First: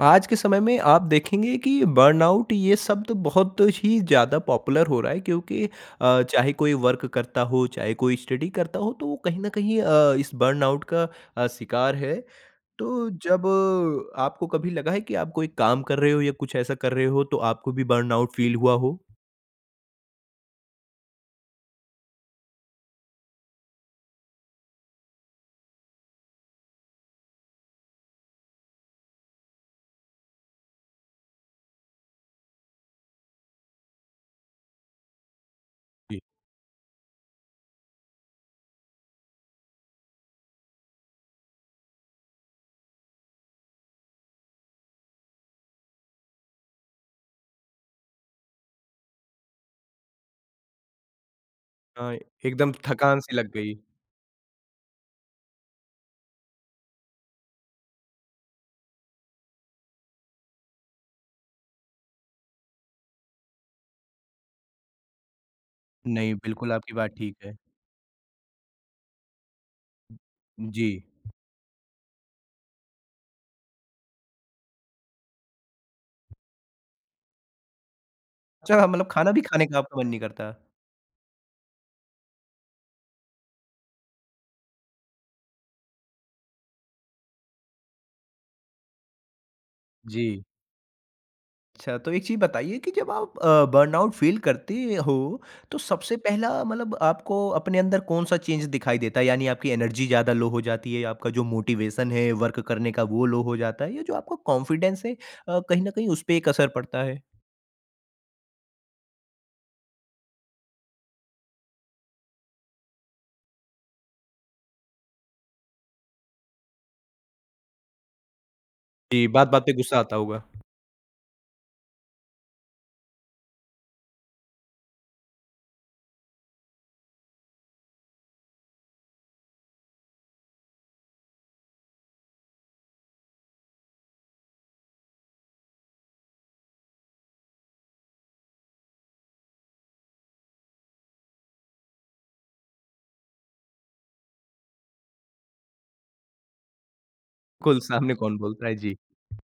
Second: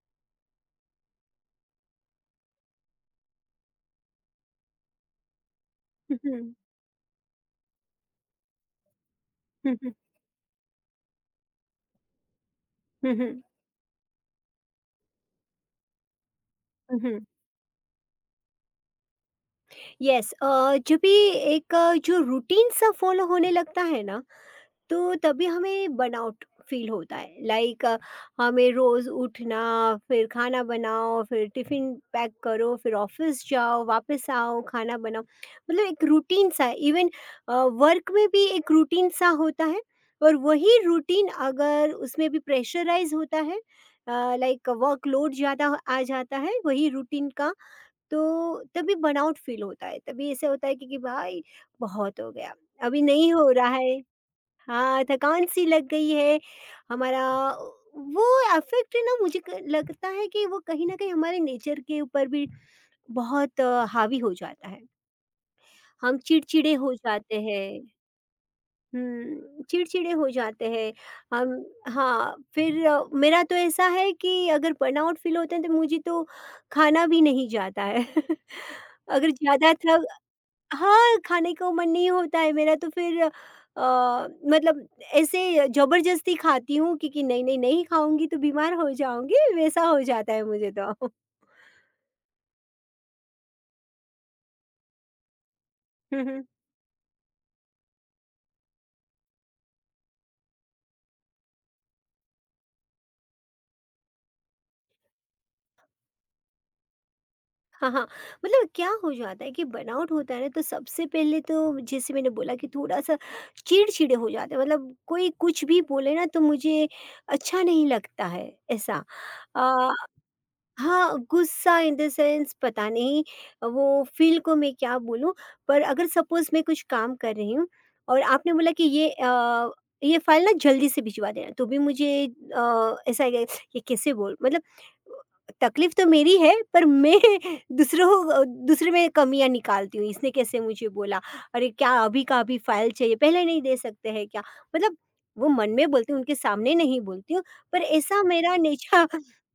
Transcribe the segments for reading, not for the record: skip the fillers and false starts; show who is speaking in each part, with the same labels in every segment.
Speaker 1: आज के समय में आप देखेंगे कि बर्नआउट ये शब्द बहुत ही ज़्यादा पॉपुलर हो रहा है क्योंकि
Speaker 2: हुँ,
Speaker 1: चाहे
Speaker 2: हुँ।
Speaker 1: कोई वर्क करता हो, चाहे कोई स्टडी करता हो तो वो कहीं न
Speaker 2: हुँ,
Speaker 1: कहीं
Speaker 2: हुँ।
Speaker 1: इस बर्नआउट का शिकार है। तो
Speaker 2: हुँ, हुँ।
Speaker 1: जब आपको कभी लगा है कि आप कोई काम कर रहे हो या कुछ ऐसा कर
Speaker 2: हुँ,
Speaker 1: रहे
Speaker 2: हुँ।
Speaker 1: हो तो आपको भी बर्नआउट फ़ील हुआ हो?
Speaker 2: यस जब ये एक जो रूटीन सा फ़ॉलो होने लगता है ना, तो तभी हमें बर्नआउट फ़ील होता है। लाइक हमें रोज़ उठना, फिर खाना बनाओ, फिर टिफ़िन पैक करो, फिर ऑफ़िस जाओ, वापस आओ, खाना बनाओ। मतलब एक
Speaker 1: जी।
Speaker 2: रूटीन सा इवन अ, वर्क में भी एक रूटीन सा होता है और वही रूटीन अगर उसमें भी प्रेशराइज़ होता है लाइक वर्कलोड ज़्यादा आ जाता है, वही रूटीन का तो तभी बर्नआउट फ़ील होता है, तभी ऐसे होता है कि भाई
Speaker 1: हाँ,
Speaker 2: बहुत हो गया,
Speaker 1: एकदम
Speaker 2: अभी
Speaker 1: थकान
Speaker 2: नहीं
Speaker 1: सी
Speaker 2: हो
Speaker 1: लग
Speaker 2: रहा
Speaker 1: गई।
Speaker 2: है। हाँ, थकान-सी लग गई है, हमारा वो अफ़ेक्ट है ना मुझे क लगता है कि वो कहीं न कहीं हमारे नेचर के ऊपर भी बहुत हावी हो जाता है। हम
Speaker 1: नहीं,
Speaker 2: चिड़चिड़े
Speaker 1: बिल्कुल
Speaker 2: हो
Speaker 1: आपकी बात ठीक
Speaker 2: जाते
Speaker 1: है।
Speaker 2: हैं। हुँ, चिड़चिड़े हो जाते
Speaker 1: जी।
Speaker 2: हैं हम। हाँ, फिर मेरा तो ऐसा है कि अगर बर्नआउट फ़ील होता है तो मुझे तो खाना भी नहीं जाता है।
Speaker 1: अच्छा, मतलब
Speaker 2: अगर
Speaker 1: खाना भी खाने
Speaker 2: ज़्यादा
Speaker 1: का आपका
Speaker 2: थक
Speaker 1: मन नहीं करता?
Speaker 2: हाँ, खाने को मन नहीं होता है मेरा तो फिर मतलब ऐसे ज़बरदस्ती खाती हूँ क्योंकि नहीं, नहीं, नहीं खाऊँगी तो बीमार हो जाऊँगी, वैसा हो
Speaker 1: जी।
Speaker 2: जाता है मुझे तो।
Speaker 1: अच्छा, तो एक चीज़ बताइए कि जब आप बर्नआउट फ़ील करते हो, तो सबसे पहला मतलब आपको अपने अंदर कौन-सा चेंज दिखाई देता है? यानी आपकी एनर्जी ज़्यादा लो हो जाती है, आपका जो मोटिवेशन है वर्क करने का वो लो हो जाता है या जो आपका कॉन्फिडेंस है कहीं न कहीं उसपे एक असर पड़ता है?
Speaker 2: हाँ, हाँ, मतलब क्या हो जाता है कि बर्नआउट होता है ना तो सबसे पहले तो जैसे मैंने बोला कि थोड़ा-सा चिड़चिड़े हो जाते हैं मतलब कोई कुछ भी बोले ना तो मुझे अच्छा नहीं लगता है, ऐसा।
Speaker 1: जी, बात-बात पे
Speaker 2: अ,
Speaker 1: गुस्सा आता होगा।
Speaker 2: हाँ, गुस्सा इन द सेंस पता नहीं वो फ़ील को मैं क्या बोलूँ, पर अगर सपोज़ मैं कुछ काम कर रही हूँ और आपने बोला कि ये फ़ाइल ना जल्दी से भिजवा देना, तो भी मुझे ऐसा है कि ये कैसे बोल मतलब तकलीफ़ तो मेरी है पर मैं दूसरों दूसरे में कमियाँ निकालती हूँ, इसने कैसे मुझे बोला? अरे क्या अभी का अभी फ़ाइल चाहिए, पहले नहीं दे सकते हैं क्या? मतलब वो मन में बोलती हूँ, उनके सामने नहीं बोलती हूँ,
Speaker 1: बिल्कुल,
Speaker 2: पर
Speaker 1: सामने
Speaker 2: ऐसा
Speaker 1: कौन
Speaker 2: मेरा
Speaker 1: बोलता है? जी।
Speaker 2: नेचा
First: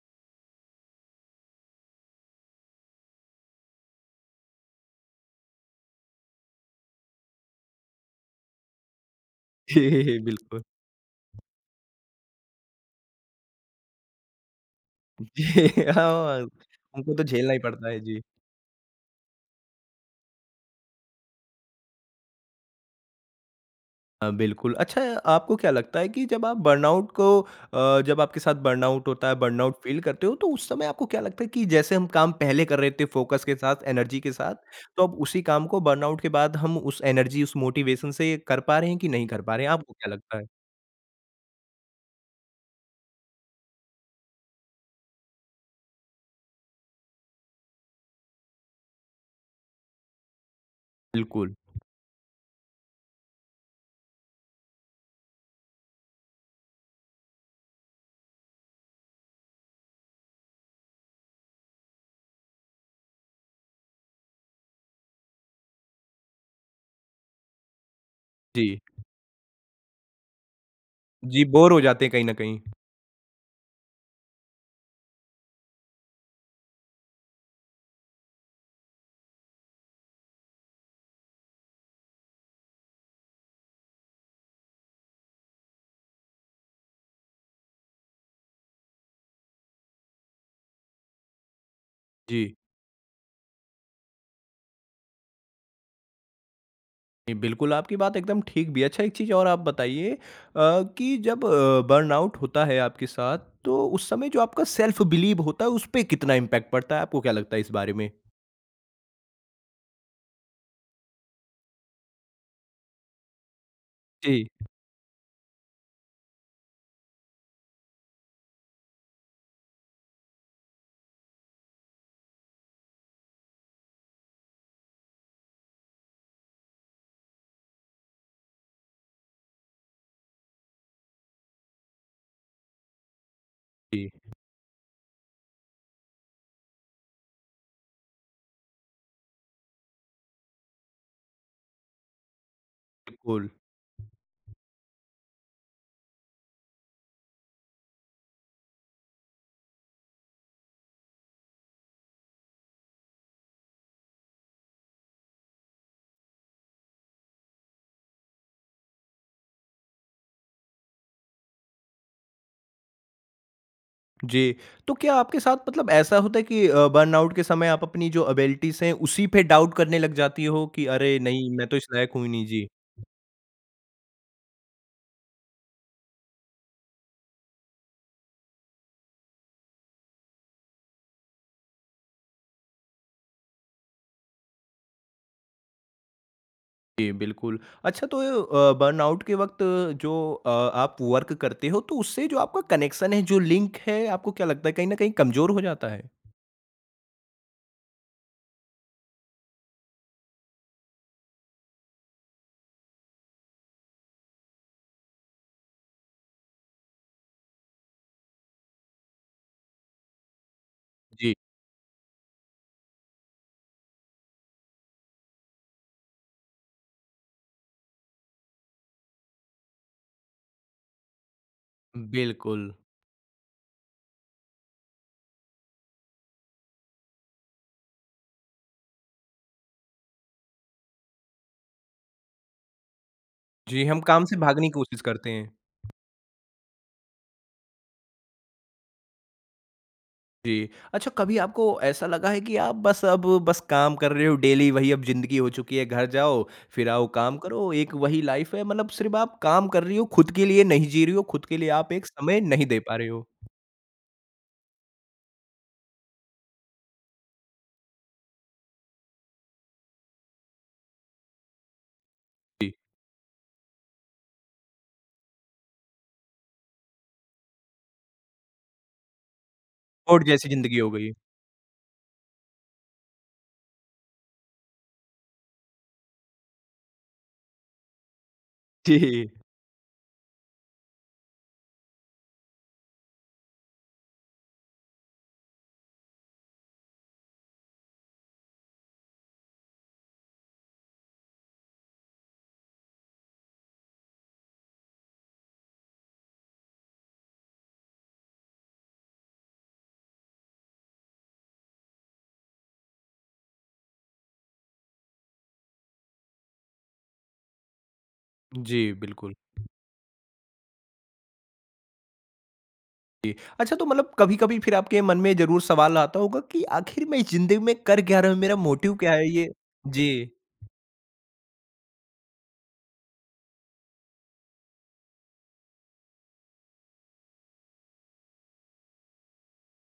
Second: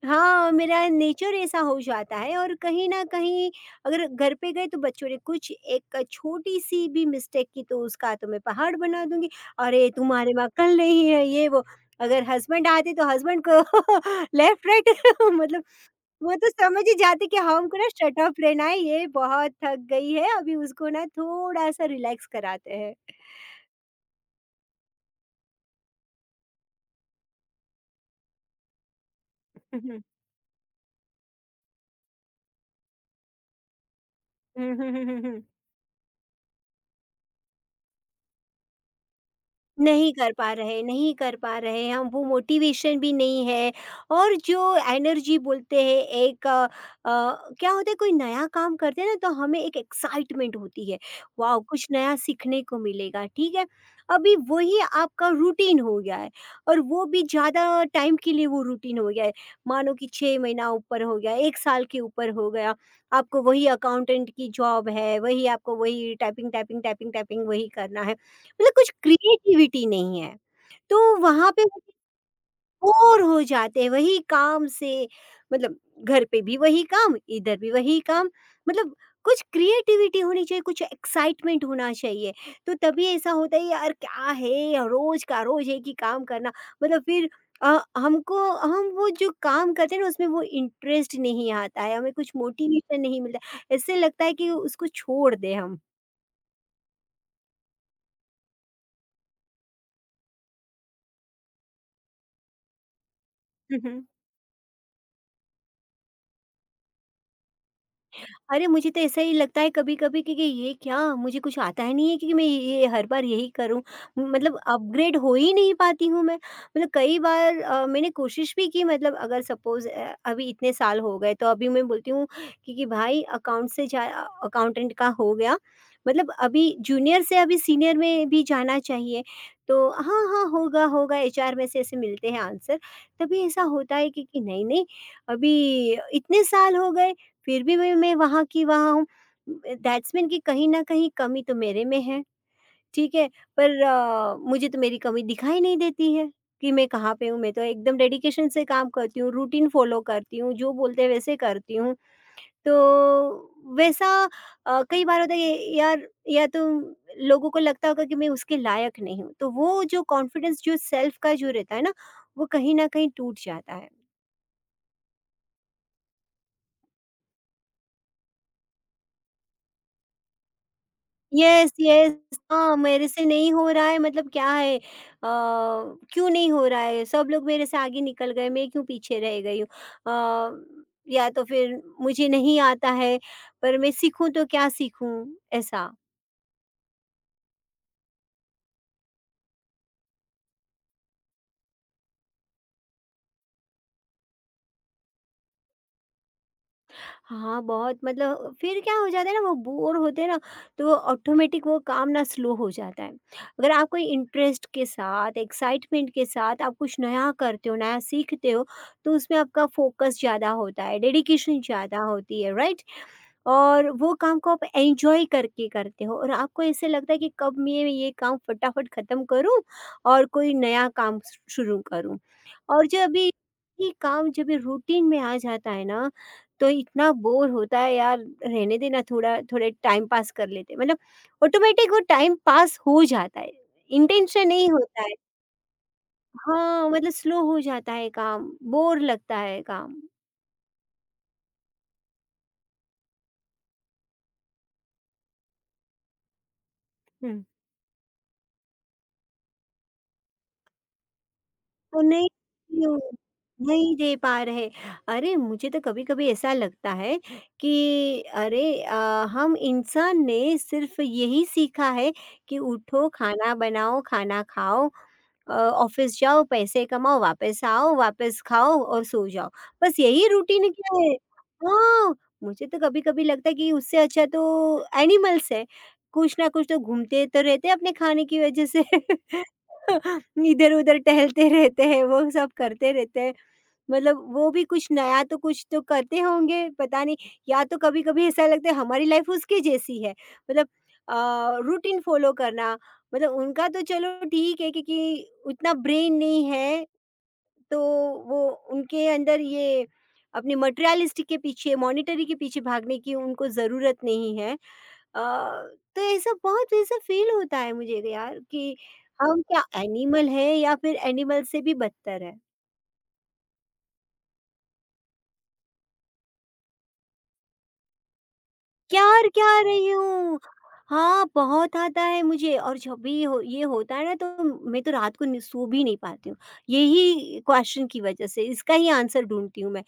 Speaker 2: हाँ, मेरा नेचर ऐसा हो जाता है और कहीं न कहीं अगर घर पे गए तो बच्चों ने कुछ एक छोटी-सी भी मिस्टेक की तो उसका तो मैं पहाड़ बना दूँगी, "अरे! तुम्हारे वहाँ
Speaker 1: बिल्कुल।
Speaker 2: कल नहीं है" ये वो। अगर हस्बैंड आते तो हस्बैंड को लेफ्ट राइट
Speaker 1: जी,
Speaker 2: मतलब वो
Speaker 1: हाँ,
Speaker 2: तो समझ ही
Speaker 1: उनको तो
Speaker 2: जाते कि
Speaker 1: झेलना
Speaker 2: हाँ,
Speaker 1: ही
Speaker 2: हमको ना
Speaker 1: पड़ता है।
Speaker 2: Shut
Speaker 1: ji.
Speaker 2: ऑफ लेना है, ये बहुत थक गई है, अभी उसको ना थोड़ा-सा रिलैक्स कराते हैं।
Speaker 1: हाँ, बिल्कुल। अच्छा आपको क्या लगता है कि जब आप बर्नआउट को जब आपके साथ बर्नआउट होता है, बर्नआउट
Speaker 2: हुँ,
Speaker 1: फ़ील
Speaker 2: हुँ।
Speaker 1: करते हो, तो उस समय आपको क्या लगता है कि जैसे हम काम पहले कर रहे थे फ़ोकस के साथ, एनर्जी के साथ,
Speaker 2: हुँ, हुँ, हुँ,
Speaker 1: तो अब
Speaker 2: हुँ, हुँ।
Speaker 1: उसी काम को बर्नआउट के बाद हम उस एनर्जी, उस मोटिवेशन से कर पा रहे हैं कि नहीं कर पा रहे हैं? आपको
Speaker 2: नहीं
Speaker 1: क्या
Speaker 2: कर
Speaker 1: लगता है?
Speaker 2: पा रहे नहीं कर पा रहे हम वो मोटिवेशन भी नहीं है और जो एनर्जी बोलते हैं एक क्या होता है कोई नया काम करते हैं ना तो हमें एक एक्साइटमेंट होती है
Speaker 1: बिल्कुल।
Speaker 2: वाह कुछ नया सीखने को मिलेगा ठीक है अभी वही आपका रूटीन हो गया है और वो भी ज़्यादा टाइम के लिए वो रूटीन हो गया है मानो कि छः महीना ऊपर हो गया एक साल के ऊपर हो गया आपको वही अकाउंटेंट की जॉब है वही आपको वही टाइपिंग टाइपिंग टाइपिंग टाइपिंग वही करना है
Speaker 1: जी।
Speaker 2: मतलब कुछ क्रिएटिविटी नहीं है। तो
Speaker 1: जी,
Speaker 2: वहाँ पे
Speaker 1: बोर
Speaker 2: वो
Speaker 1: हो जाते हैं कहीं न कहीं।
Speaker 2: बोर हो जाते हैं वही काम से, मतलब घर पे भी वही काम, इधर भी वही काम, मतलब कुछ क्रिएटिविटी होनी चाहिए, कुछ एक्साइटमेंट होना चाहिए। तो तभी ऐसा होता है यार क्या है रोज़ का रोज़ एक ही काम करना, मतलब फिर हमको हम वो जो काम करते हैं ना उसमें वो इंटरेस्ट नहीं आता है, हमें कुछ
Speaker 1: जी।
Speaker 2: मोटिवेशन नहीं मिलता है, ऐसे लगता है कि उसको छोड़ दें हम।
Speaker 1: जी, बिल्कुल, आपकी बात एकदम ठीक भी है। अच्छा एक चीज़ और आप बताइए कि जब बर्नआउट होता है आपके साथ, तो उस समय जो आपका सेल्फ बिलीव होता है, उस पे कितना इम्पैक्ट पड़ता है? आपको क्या लगता है इस बारे में?
Speaker 2: अरे मुझे तो ऐसा ही लगता है कभी-कभी कि ये क्या मुझे कुछ आता ही नहीं है कि मैं ये हर बार यही करूँ।
Speaker 1: जी।
Speaker 2: मतलब अपग्रेड हो ही नहीं पाती हूँ मैं। मतलब कई बार मैंने कोशिश भी की मतलब अगर सपोज़ अभी इतने साल हो गए तो अभी मैं बोलती हूँ कि भाई अकाउंटेंट का हो गया। मतलब अभी जूनियर से अभी सीनियर में भी जाना चाहिए। तो हाँ, हाँ, होगा, होगा एचआर में से ऐसे मिलते हैं आंसर। तभी ऐसा होता है
Speaker 1: जी,
Speaker 2: कि नहीं, नहीं अभी इतने साल हो गए फिर भी वही मैं वहाँ की वहाँ हूँ। दैट्स मीन कि कहीं न कहीं कमी तो मेरे में है, ठीक है?
Speaker 1: बिल्कुल।
Speaker 2: पर मुझे तो मेरी कमी दिखाई नहीं देती है कि मैं कहाँ पे हूँ। मैं तो एकदम डेडिकेशन से काम करती हूँ, रूटीन फ़ॉलो करती हूँ, जो बोलते हैं वैसे करती हूँ। तो वैसा कई बार होता है कि यार या तो लोगों को लगता होगा कि मैं उसके लायक नहीं हूँ। तो वो जो कॉन्फिडेंस जो सेल्फ़ का जो रहता है ना, वो कहीं न कहीं टूट जाता है।
Speaker 1: जी, तो क्या आपके साथ मतलब ऐसा होता है कि बर्नआउट के समय आप अपनी जो एबिलिटीज़ हैं, उसी पे डाउट करने लग जाती हो कि अरे! नहीं, मैं
Speaker 2: यस,
Speaker 1: तो इस लायक हूँ ही
Speaker 2: यस।
Speaker 1: नहीं? जी।
Speaker 2: हाँ, मेरे से नहीं हो रहा है मतलब क्या है क्यों नहीं हो रहा है? सब लोग मेरे से आगे निकल गए, मैं क्यों पीछे रह गई हूँ? अ, या तो फिर मुझे नहीं आता है, पर मैं सीखूँ तो क्या सीखूँ? ऐसा।
Speaker 1: जी, बिल्कुल। अच्छा तो बर्नआउट के वक़्त जो आप वर्क करते हो तो उससे जो आपका कनेक्शन है, जो लिंक है, आपको क्या लगता है कहीं न कहीं कमज़ोर हो जाता है?
Speaker 2: हाँ, बहुत मतलब फिर क्या हो जाता है ना वो बोर होते हैं ना तो ऑटोमेटिक वो काम ना स्लो हो जाता है। अगर आप कोई इंटरेस्ट के साथ, एक्साइटमेंट के साथ आप कुछ नया करते हो, नया सीखते हो तो उसमें आपका फ़ोकस ज़्यादा होता है,
Speaker 1: जी,
Speaker 2: डेडिकेशन ज़्यादा होती है, राइट? और वो काम को आप एन्जॉय करके करते हो और आपको ऐसे लगता है कि कब मैं ये काम फटाफट ख़त्म करूँ और कोई नया काम श शुरू करूँ।
Speaker 1: बिल्कुल।
Speaker 2: और जो अभी ये काम जब ये रूटीन में आ जाता है ना, तो इतना बोर होता है यार रहने देना थोड़ा थोड़े टाइम पास कर लेते हैं। मतलब ऑटोमेटिक वो टाइम पास हो जाता है,
Speaker 1: जी, हम काम से
Speaker 2: इंटेंशन
Speaker 1: भागने
Speaker 2: नहीं
Speaker 1: की कोशिश
Speaker 2: होता है।
Speaker 1: करते हैं।
Speaker 2: हाँ, मतलब स्लो हो जाता है काम, बोर लगता है काम।
Speaker 1: जी। अच्छा कभी आपको ऐसा लगा है कि आप बस अब बस काम कर रहे हो डेली वही अब ज़िंदगी हो चुकी है, घर जाओ, फिर आओ काम
Speaker 2: हुँ।
Speaker 1: करो, एक वही लाइफ़ है मतलब सिर्फ़ आप काम कर रही हो, खुद के लिए नहीं जी रही हो, खुद के लिए आप
Speaker 2: तो
Speaker 1: एक
Speaker 2: नहीं
Speaker 1: समय नहीं दे पा
Speaker 2: क्यों
Speaker 1: रहे हो?
Speaker 2: नहीं दे पा रहे। अरे! मुझे तो कभी-कभी ऐसा लगता है कि अरे हम इंसान ने सिर्फ़ यही सीखा है कि
Speaker 1: जी,
Speaker 2: उठो, खाना बनाओ, खाना खाओ ऑफ़िस जाओ, पैसे कमाओ, वापस आओ, वापस खाओ और सो जाओ। बस
Speaker 1: कोर्ट
Speaker 2: यही
Speaker 1: जैसी
Speaker 2: रूटीन
Speaker 1: ज़िंदगी हो
Speaker 2: क्या
Speaker 1: गई।
Speaker 2: है। हाँ, मुझे तो कभी-कभी लगता है कि उससे अच्छा तो एनिमल्स है। कुछ ना कुछ तो घूमते तो रहते हैं अपने खाने की वजह से।
Speaker 1: जी,
Speaker 2: इधर-उधर टहलते रहते हैं, वो सब करते रहते हैं। मतलब वो भी कुछ नया तो कुछ तो करते होंगे, पता नहीं। या तो कभी-कभी ऐसा लगता है हमारी लाइफ उसके जैसी है। मतलब अ, रूटीन फ़ॉलो करना मतलब उनका तो चलो ठीक है क्योंकि उतना ब्रेन नहीं है तो वो उनके अंदर ये अपने मटेरियलिस्टिक के पीछे मॉनिटरी के पीछे भागने की उनको ज़रूरत नहीं है। तो ऐसा बहुत ऐसा फ़ील होता है मुझे यार कि
Speaker 1: जी, बिल्कुल।
Speaker 2: हम क्या एनिमल हैं या फिर एनिमल से भी बदतर है।
Speaker 1: जी। अच्छा तो मतलब कभी-कभी फिर आपके मन में ज़रूर सवाल आता होगा कि आखिर मैं ज़िंदगी में कर क्या रहा हूँ? मेरा मोटिव
Speaker 2: क्या
Speaker 1: क्या है ये?
Speaker 2: क्या रही
Speaker 1: जी,
Speaker 2: हूँ? हाँ, बहुत आता है मुझे और जब भी हो ये होता है ना तो मैं तो रात को नि सो भी नहीं पाती हूँ। यही क्वेश्चन की वजह से इसका ही आंसर ढूँढती हूँ मैं।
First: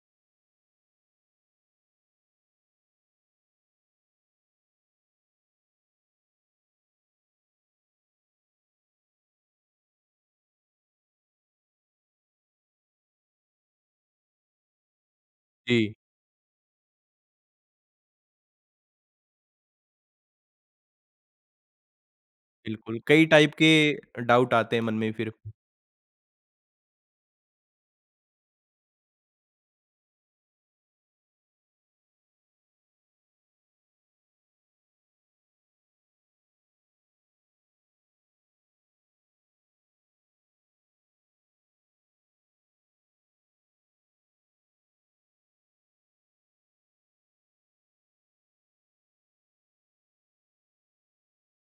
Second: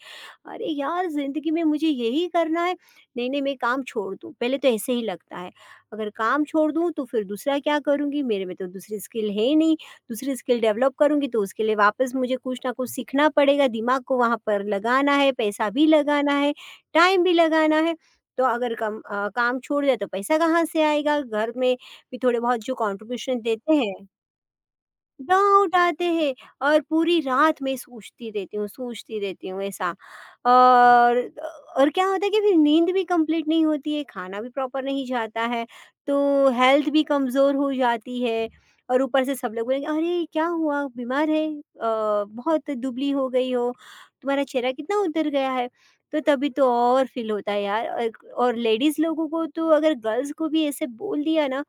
Speaker 2: अरे यार! ज़िंदगी में मुझे यही करना है, नहीं-नहीं मैं काम छोड़ दूँ, पहले तो ऐसे ही लगता है। अगर काम छोड़ दूँ तो फिर दूसरा क्या करूँगी? मेरे में तो दूसरी स्किल है ही नहीं, दूसरी स्किल डेवलप करूँगी तो उसके लिए वापस मुझे कुछ ना कुछ सीखना पड़ेगा, दिमाग को वहाँ पर लगाना है, पैसा भी
Speaker 1: जी,
Speaker 2: लगाना है, टाइम भी लगाना है। तो अगर काम छोड़ दिया तो पैसा कहाँ से आएगा? घर में भी थोड़े बहुत जो
Speaker 1: बिल्कुल। कई
Speaker 2: कॉन्ट्रिब्यूशन
Speaker 1: टाइप के
Speaker 2: देते हैं
Speaker 1: डाउट आते हैं मन में फिर।
Speaker 2: ना उठाते हैं और पूरी रात मैं सोचती रहती हूँ ऐसा और और क्या होता है कि फिर नींद भी कंप्लीट नहीं होती है, खाना भी प्रॉपर नहीं जाता है, तो हेल्थ भी कमज़ोर हो जाती है और ऊपर से सब लोग बोलेंगे, "अरे! क्या हुआ? बीमार है? बहुत दुबली हो गई हो, तुम्हारा चेहरा कितना उतर गया है।" तो तभी तो और फ़ील होता है यार और लेडीज़ लोगों को तो अगर गर्ल्स को भी ऐसे बोल दिया ना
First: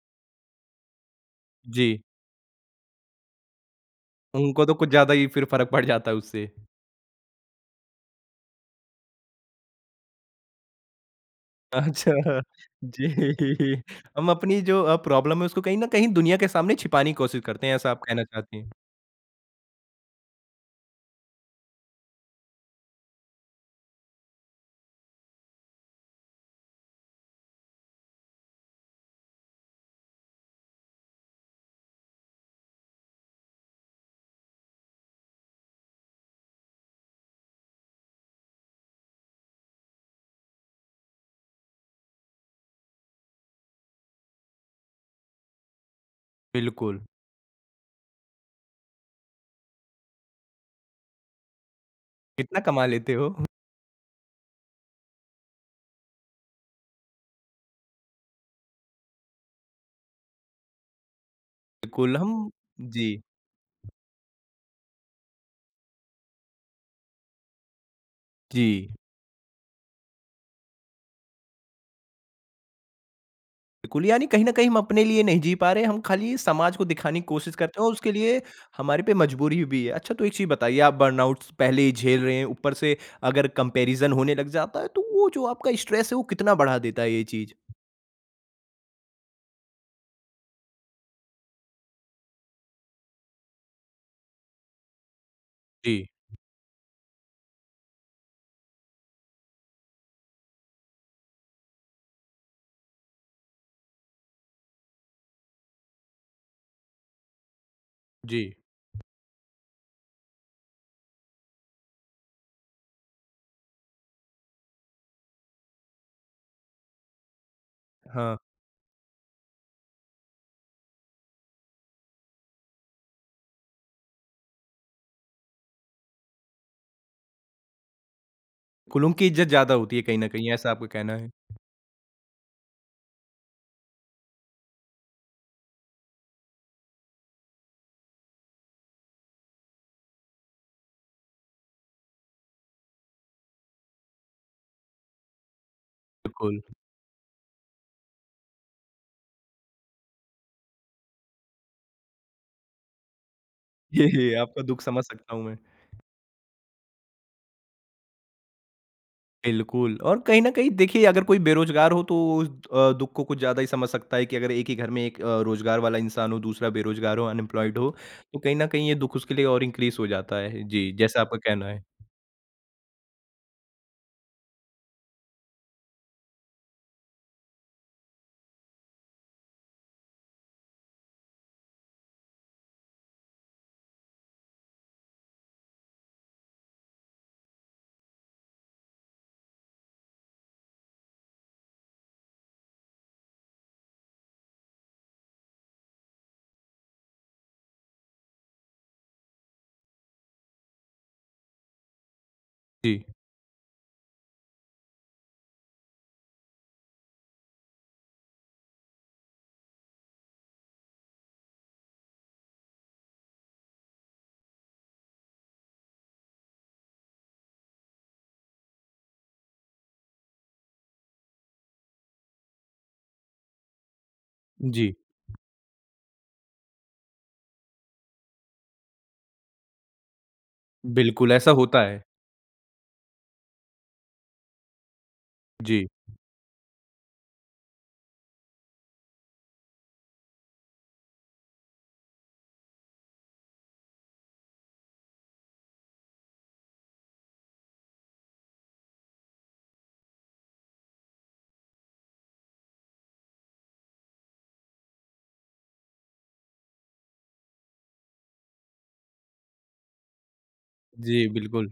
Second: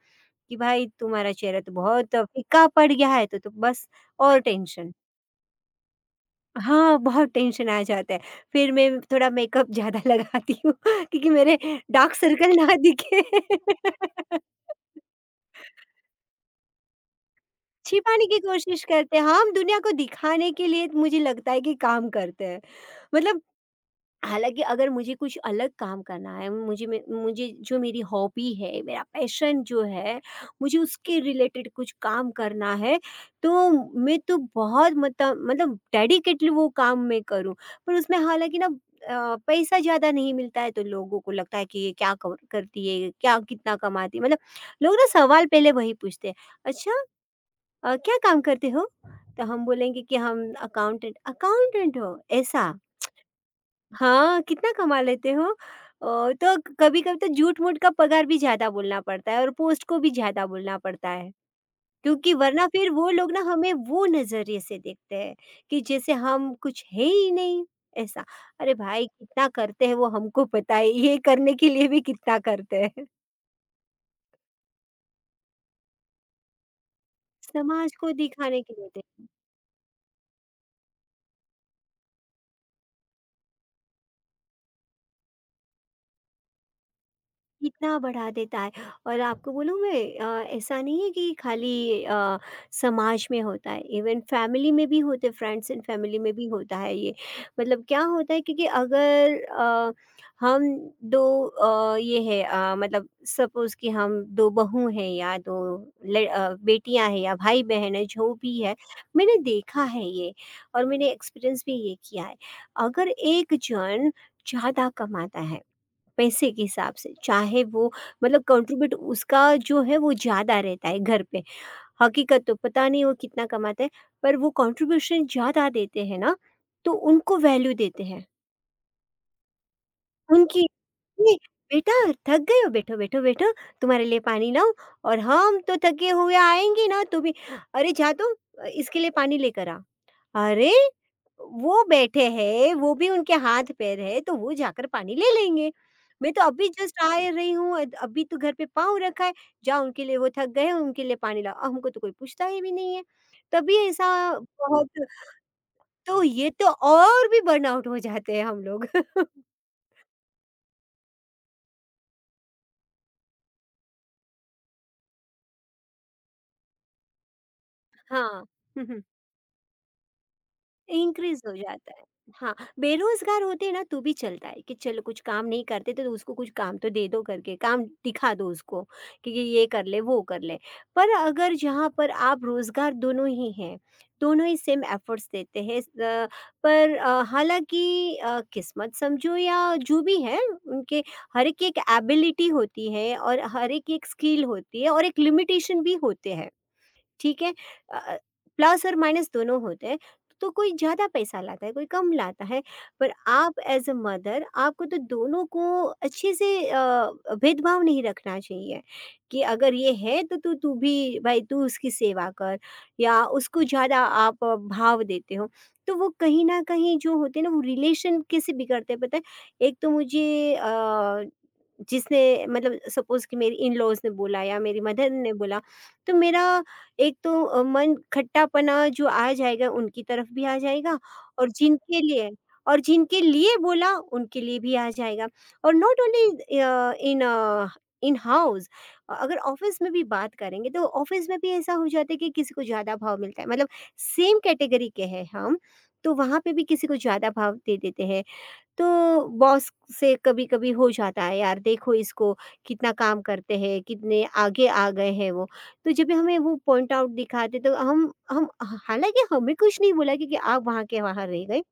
Speaker 2: कि भाई तुम्हारा चेहरा तो
Speaker 1: जी,
Speaker 2: बहुत फीका पड़ गया है तो बस और
Speaker 1: उनको तो कुछ
Speaker 2: टेंशन।
Speaker 1: ज़्यादा ही फिर फ़र्क पड़ जाता है उससे।
Speaker 2: हाँ, बहुत टेंशन आ जाता है। फिर मैं थोड़ा मेकअप ज़्यादा लगाती हूँ क्योंकि मेरे
Speaker 1: अच्छा,
Speaker 2: डार्क सर्कल ना दिखे।
Speaker 1: जी। हम अपनी जो प्रॉब्लम है उसको कहीं न कहीं दुनिया के सामने छिपाने की कोशिश करते हैं, ऐसा आप कहना
Speaker 2: छिपाने की
Speaker 1: चाहती हैं?
Speaker 2: कोशिश करते हैं, हाँ, हम दुनिया को दिखाने के लिए मुझे लगता है कि काम करते हैं। मतलब हालाँकि अगर मुझे कुछ अलग काम करना है, मुझे जो मेरी हॉबी है, मेरा पैशन जो है, मुझे उसके रिलेटेड कुछ काम करना है, तो मैं तो बहुत मतलब डेडिकेटली वो काम मैं करूँ। पर उसमें हालाँकि ना पैसा ज़्यादा नहीं मिलता है, तो लोगों को लगता है कि ये क्या कव करती है, ये क्या कितना कमाती है? मतलब लोग ना सवाल पहले वही पूछते हैं, "अच्छा
Speaker 1: बिल्कुल।
Speaker 2: क्या काम करते हो?" तो हम बोलेंगे कि हम अकाउंटेंट, "अकाउंटेंट हो?
Speaker 1: कितना
Speaker 2: ऐसा?"
Speaker 1: कमा लेते हो?
Speaker 2: हाँ, कितना कमा लेते हो? तो कभी-कभी तो झूठ-मूठ का पगार भी ज़्यादा बोलना पड़ता है और पोस्ट को भी ज़्यादा बोलना पड़ता है।
Speaker 1: बिल्कुल हम
Speaker 2: क्योंकि वरना फिर वो
Speaker 1: जी,
Speaker 2: लोग ना हमें वो नज़रिए से देखते हैं कि जैसे हम कुछ है ही नहीं, ऐसा।
Speaker 1: जी।
Speaker 2: अरे भाई! कितना करते हैं वो हमको पता है, ये करने के लिए भी कितना करते हैं।
Speaker 1: बिल्कुल, यानी कहीं न कहीं हम अपने लिए नहीं जी पा रहे, हम खाली समाज को दिखाने की कोशिश करते हैं और
Speaker 2: समाज को
Speaker 1: उसके लिए
Speaker 2: दिखाने के लिए दे
Speaker 1: हमारे पे मजबूरी भी है। अच्छा तो एक चीज़ बताइए आप बर्नआउट्स पहले ही झेल रहे हैं, ऊपर से अगर कंपैरिज़न होने लग जाता है, तो वो जो आपका स्ट्रेस है वो कितना बढ़ा देता है ये चीज़?
Speaker 2: कितना बढ़ा देता है। और आपको बोलूँ मैं, ऐसा नहीं है कि खाली, समाज में होता है। इवन फैमिली में भी होते, फ्रेंड्स एंड
Speaker 1: जी,
Speaker 2: फैमिली में भी होता है ये। मतलब क्या होता है, क्योंकि अगर हम दो, ये है, मतलब सपोज कि हम दो बहू हैं या दो बेटियां हैं या भाई बहन है, जो
Speaker 1: जी।
Speaker 2: भी है। मैंने देखा है ये और मैंने एक्सपीरियंस भी ये किया है। अगर एक जन ज़्यादा कमाता है पैसे के हिसाब से, चाहे वो
Speaker 1: हाँ,
Speaker 2: मतलब कंट्रीब्यूट उसका जो है वो ज़्यादा रहता है घर पे। हकीकत तो पता नहीं वो कितना कमाते हैं, पर वो कंट्रीब्यूशन ज़्यादा देते हैं ना, तो उनको वैल्यू देते हैं।
Speaker 1: कुल उनकी इज़्ज़त ज़्यादा होती है कहीं न कहीं,
Speaker 2: उनकी
Speaker 1: ऐसा आपका कहना है।
Speaker 2: "ये बेटा थक गए हो? बैठो, बैठो, बैठो, तुम्हारे लिए पानी लाऊँ। और हम तो थके हुए आएँगे ना, तुम्हें अरे जा तो इसके लिए पानी लेकर आ।" अरे! वो बैठे हैं, वो भी उनके हाथ पैर है, तो वो जाकर पानी ले लेंगे। मैं तो
Speaker 1: बिल्कुल।
Speaker 2: अभी जस्ट आ रही हूँ, अद अभी तो घर पे पाँव रखा है, जाओ उनके लिए, वो थक गए हैं, उनके लिए पानी लाओ। हमको तो कोई पूछता ही भी नहीं है। तभी ऐसा
Speaker 1: ये आपका दुःख
Speaker 2: बहुत,
Speaker 1: समझ सकता हूँ मैं।
Speaker 2: तो ये तो और भी बर्नआउट हो जाते हैं हम लोग।
Speaker 1: बिल्कुल और कहीं न कहीं देखिए अगर कोई बेरोज़गार हो तो उस दुःख को कुछ ज़्यादा ही समझ सकता है कि अगर एक ही घर में एक रोज़गार वाला इंसान हो, दूसरा बेरोज़गार हो, अनएम्प्लॉयड हो, तो
Speaker 2: हाँ।
Speaker 1: कहीं न
Speaker 2: हुँ,
Speaker 1: कहीं ये
Speaker 2: हुँ।
Speaker 1: दुःख उसके लिए और इंक्रीज़ हो जाता है। जी, जैसा आपका
Speaker 2: इंक्रीज़ हो
Speaker 1: कहना है।
Speaker 2: जाता है। हाँ, बेरोज़गार होते हैं ना तो भी चलता है कि चलो कुछ काम नहीं करते तो उसको कुछ काम तो दे दो करके, काम दिखा दो उसको कि ये कर ले, वो कर ले। पर अगर जहाँ पर आप रोज़गार दोनों ही हैं, दोनों ही सेम एफ़र्ट्स देते हैं, पर हालाँकि किस्मत समझो या जो भी है, उनके हर एक की एक एबिलिटी होती है और हर एक की एक स्किल होती है और एक लिमिटेशन भी होते हैं। ठीक है, अ, प्लस और माइनस दोनों होते हैं। तो कोई ज़्यादा पैसा लाता है, कोई कम लाता है।
Speaker 1: जी,
Speaker 2: पर आप एज अ मदर, आपको तो दोनों को अच्छे से, भेदभाव नहीं रखना चाहिए कि अगर ये है तो तू तू भी, भाई तू उसकी सेवा कर, या उसको ज़्यादा आप भाव देते हो, तो वो कहीं ना कहीं जो होते हैं ना, वो रिलेशन कैसे बिगड़ते हैं पता है। एक तो मुझे, अ, जिसने मतलब सपोज कि मेरी इन लॉज ने बोला या मेरी
Speaker 1: जी,
Speaker 2: मदर ने बोला, तो मेरा एक तो, मन खट्टापना जो आ जाएगा उनकी तरफ भी आ जाएगा,
Speaker 1: बिल्कुल
Speaker 2: और
Speaker 1: ऐसा होता
Speaker 2: जिनके
Speaker 1: है।
Speaker 2: लिए और जिनके लिए बोला उनके लिए भी आ जाएगा। और
Speaker 1: जी,
Speaker 2: not only in in house, अगर ऑफिस में भी बात करेंगे तो ऑफिस में भी ऐसा हो जाता है कि किसी को ज़्यादा भाव मिलता है। मतलब सेम कैटेगरी के हैं हम, तो वहाँ पे भी किसी को ज़्यादा भाव दे देते हैं। तो बॉस से कभी-कभी हो जाता है, यार देखो इसको कितना काम करते हैं, कितने आगे आ गए हैं वो। तो जब भी हमें वो पॉइंट आउट दिखाते तो हम हालाँकि हमें कुछ नहीं बोला, क्योंकि आप वहाँ के वहाँ
Speaker 1: जी,
Speaker 2: रह गए।
Speaker 1: बिल्कुल,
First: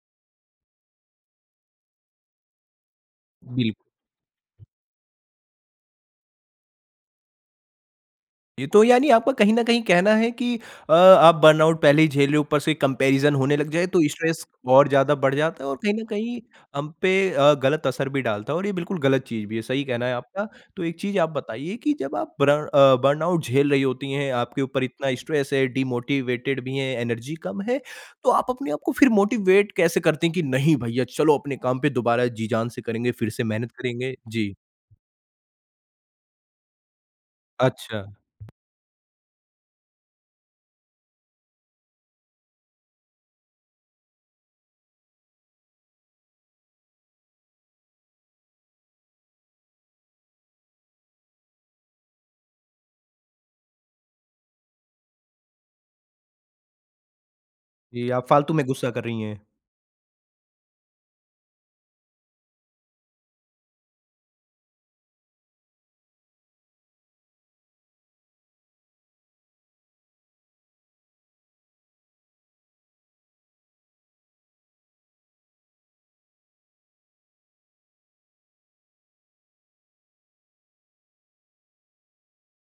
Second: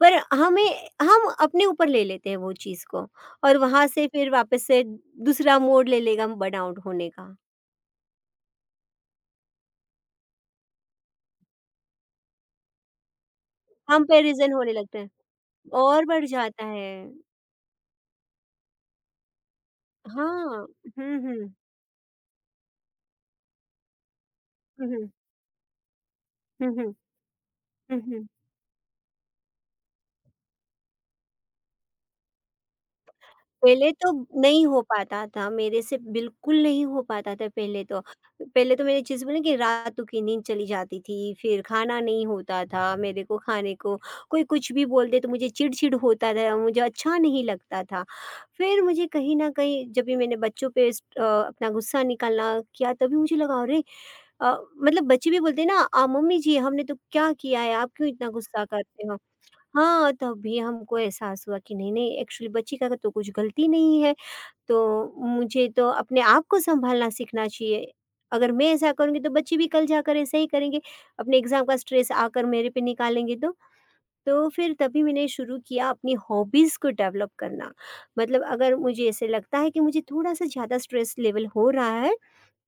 Speaker 2: पर हमें, हम अपने ऊपर ले लेते हैं वो चीज़ को, और वहाँ
Speaker 1: बिल्कुल।
Speaker 2: से फिर वापस से दूसरा मोड़ ले लेगा बर्नआउट होने का।
Speaker 1: ये तो यानी आपका कहीं न कहीं कहना है कि आप बर्नआउट पहले ही झेल रहे हो, ऊपर से कंपैरिज़न होने लग जाए तो स्ट्रेस
Speaker 2: कंपैरिज़न होने
Speaker 1: और
Speaker 2: लगता है
Speaker 1: ज़्यादा बढ़ जाता है और कहीं
Speaker 2: और
Speaker 1: न
Speaker 2: बढ़
Speaker 1: कहीं
Speaker 2: जाता है।
Speaker 1: हम पे गलत असर भी डालता है और ये बिल्कुल गलत चीज़ भी है, सही कहना है आपका।
Speaker 2: हाँ।
Speaker 1: तो एक चीज़
Speaker 2: हुँ,
Speaker 1: आप
Speaker 2: हुँ।
Speaker 1: बताइए कि जब आप बर्नआउट झेल रही होती हैं, आपके ऊपर
Speaker 2: हुँ, हुँ।
Speaker 1: इतना स्ट्रेस है, डिमोटिवेटेड
Speaker 2: हुँ,
Speaker 1: भी
Speaker 2: हुँ।
Speaker 1: हैं, एनर्जी कम है,
Speaker 2: हुँ, हुँ।
Speaker 1: तो आप अपने आप को फिर मोटिवेट कैसे करते हैं कि नहीं भैया चलो अपने काम पे दोबारा जी-जान से करेंगे, फिर से मेहनत
Speaker 2: पहले तो
Speaker 1: करेंगे? जी।
Speaker 2: नहीं हो पाता था, मेरे से बिल्कुल नहीं हो पाता था पहले तो।
Speaker 1: अच्छा,
Speaker 2: पहले तो मैंने जैसे बोला कि रातों की नींद चली जाती थी, फिर खाना नहीं होता था मेरे को खाने को। कोई कुछ भी बोल दे तो मुझे चिड़चिड़ होता था, मुझे अच्छा नहीं लगता था। फिर मुझे कहीं न कहीं जब भी मैंने बच्चों पे स अपना गुस्सा निकालना किया तभी मुझे लगा अरे! अ, मतलब बच्चे भी बोलते हैं ना, "मम्मी जी हमने तो क्या किया है, आप क्यों
Speaker 1: जी, आप
Speaker 2: इतना
Speaker 1: फालतू
Speaker 2: गुस्सा
Speaker 1: में गुस्सा कर
Speaker 2: करते हो?"
Speaker 1: रही हैं।
Speaker 2: हाँ, तभी हमको एहसास हुआ कि नहीं-नहीं एक्चुअली बच्ची का तो कुछ गलती नहीं है, तो मुझे तो अपने आप को सँभालना सीखना चाहिए। अगर मैं ऐसा करूँगी तो बच्चे भी कल जाकर ऐसा ही करेंगे, अपने एग्ज़ाम का स्ट्रेस आकर मेरे पे निकालेंगे तो। तो फिर तभी मैंने शुरू किया अपनी हॉबीज़ को डेवलप करना। मतलब अगर मुझे ऐसे लगता है कि मुझे थोड़ा-सा ज़्यादा स्ट्रेस लेवल हो रहा है,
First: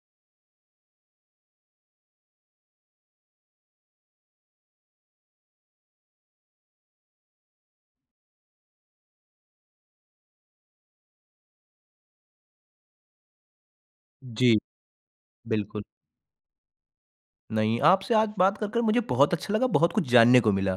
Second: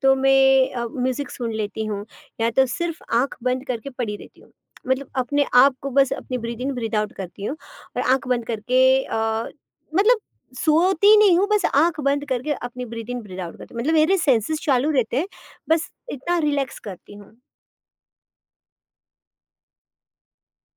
Speaker 2: तो मैं म्यूज़िक सुन लेती हूँ या तो सिर्फ़ आँख बंद करके पड़ी रहती हूँ। मतलब अपने आप को बस अपनी ब्रीथ इन ब्रीथ आउट करती हूँ और आँख बंद करके, मतलब सोती नहीं हूँ, बस आँख बंद करके अपनी ब्रीथ इन ब्रीथ आउट करती हूँ। मतलब मेरे
Speaker 1: जी,
Speaker 2: सेंसेस चालू रहते हैं,
Speaker 1: बिल्कुल।
Speaker 2: बस इतना रिलैक्स करती हूँ।
Speaker 1: नहीं, आपसे आज बात कर कर मुझे बहुत अच्छा लगा, बहुत कुछ जानने को मिला।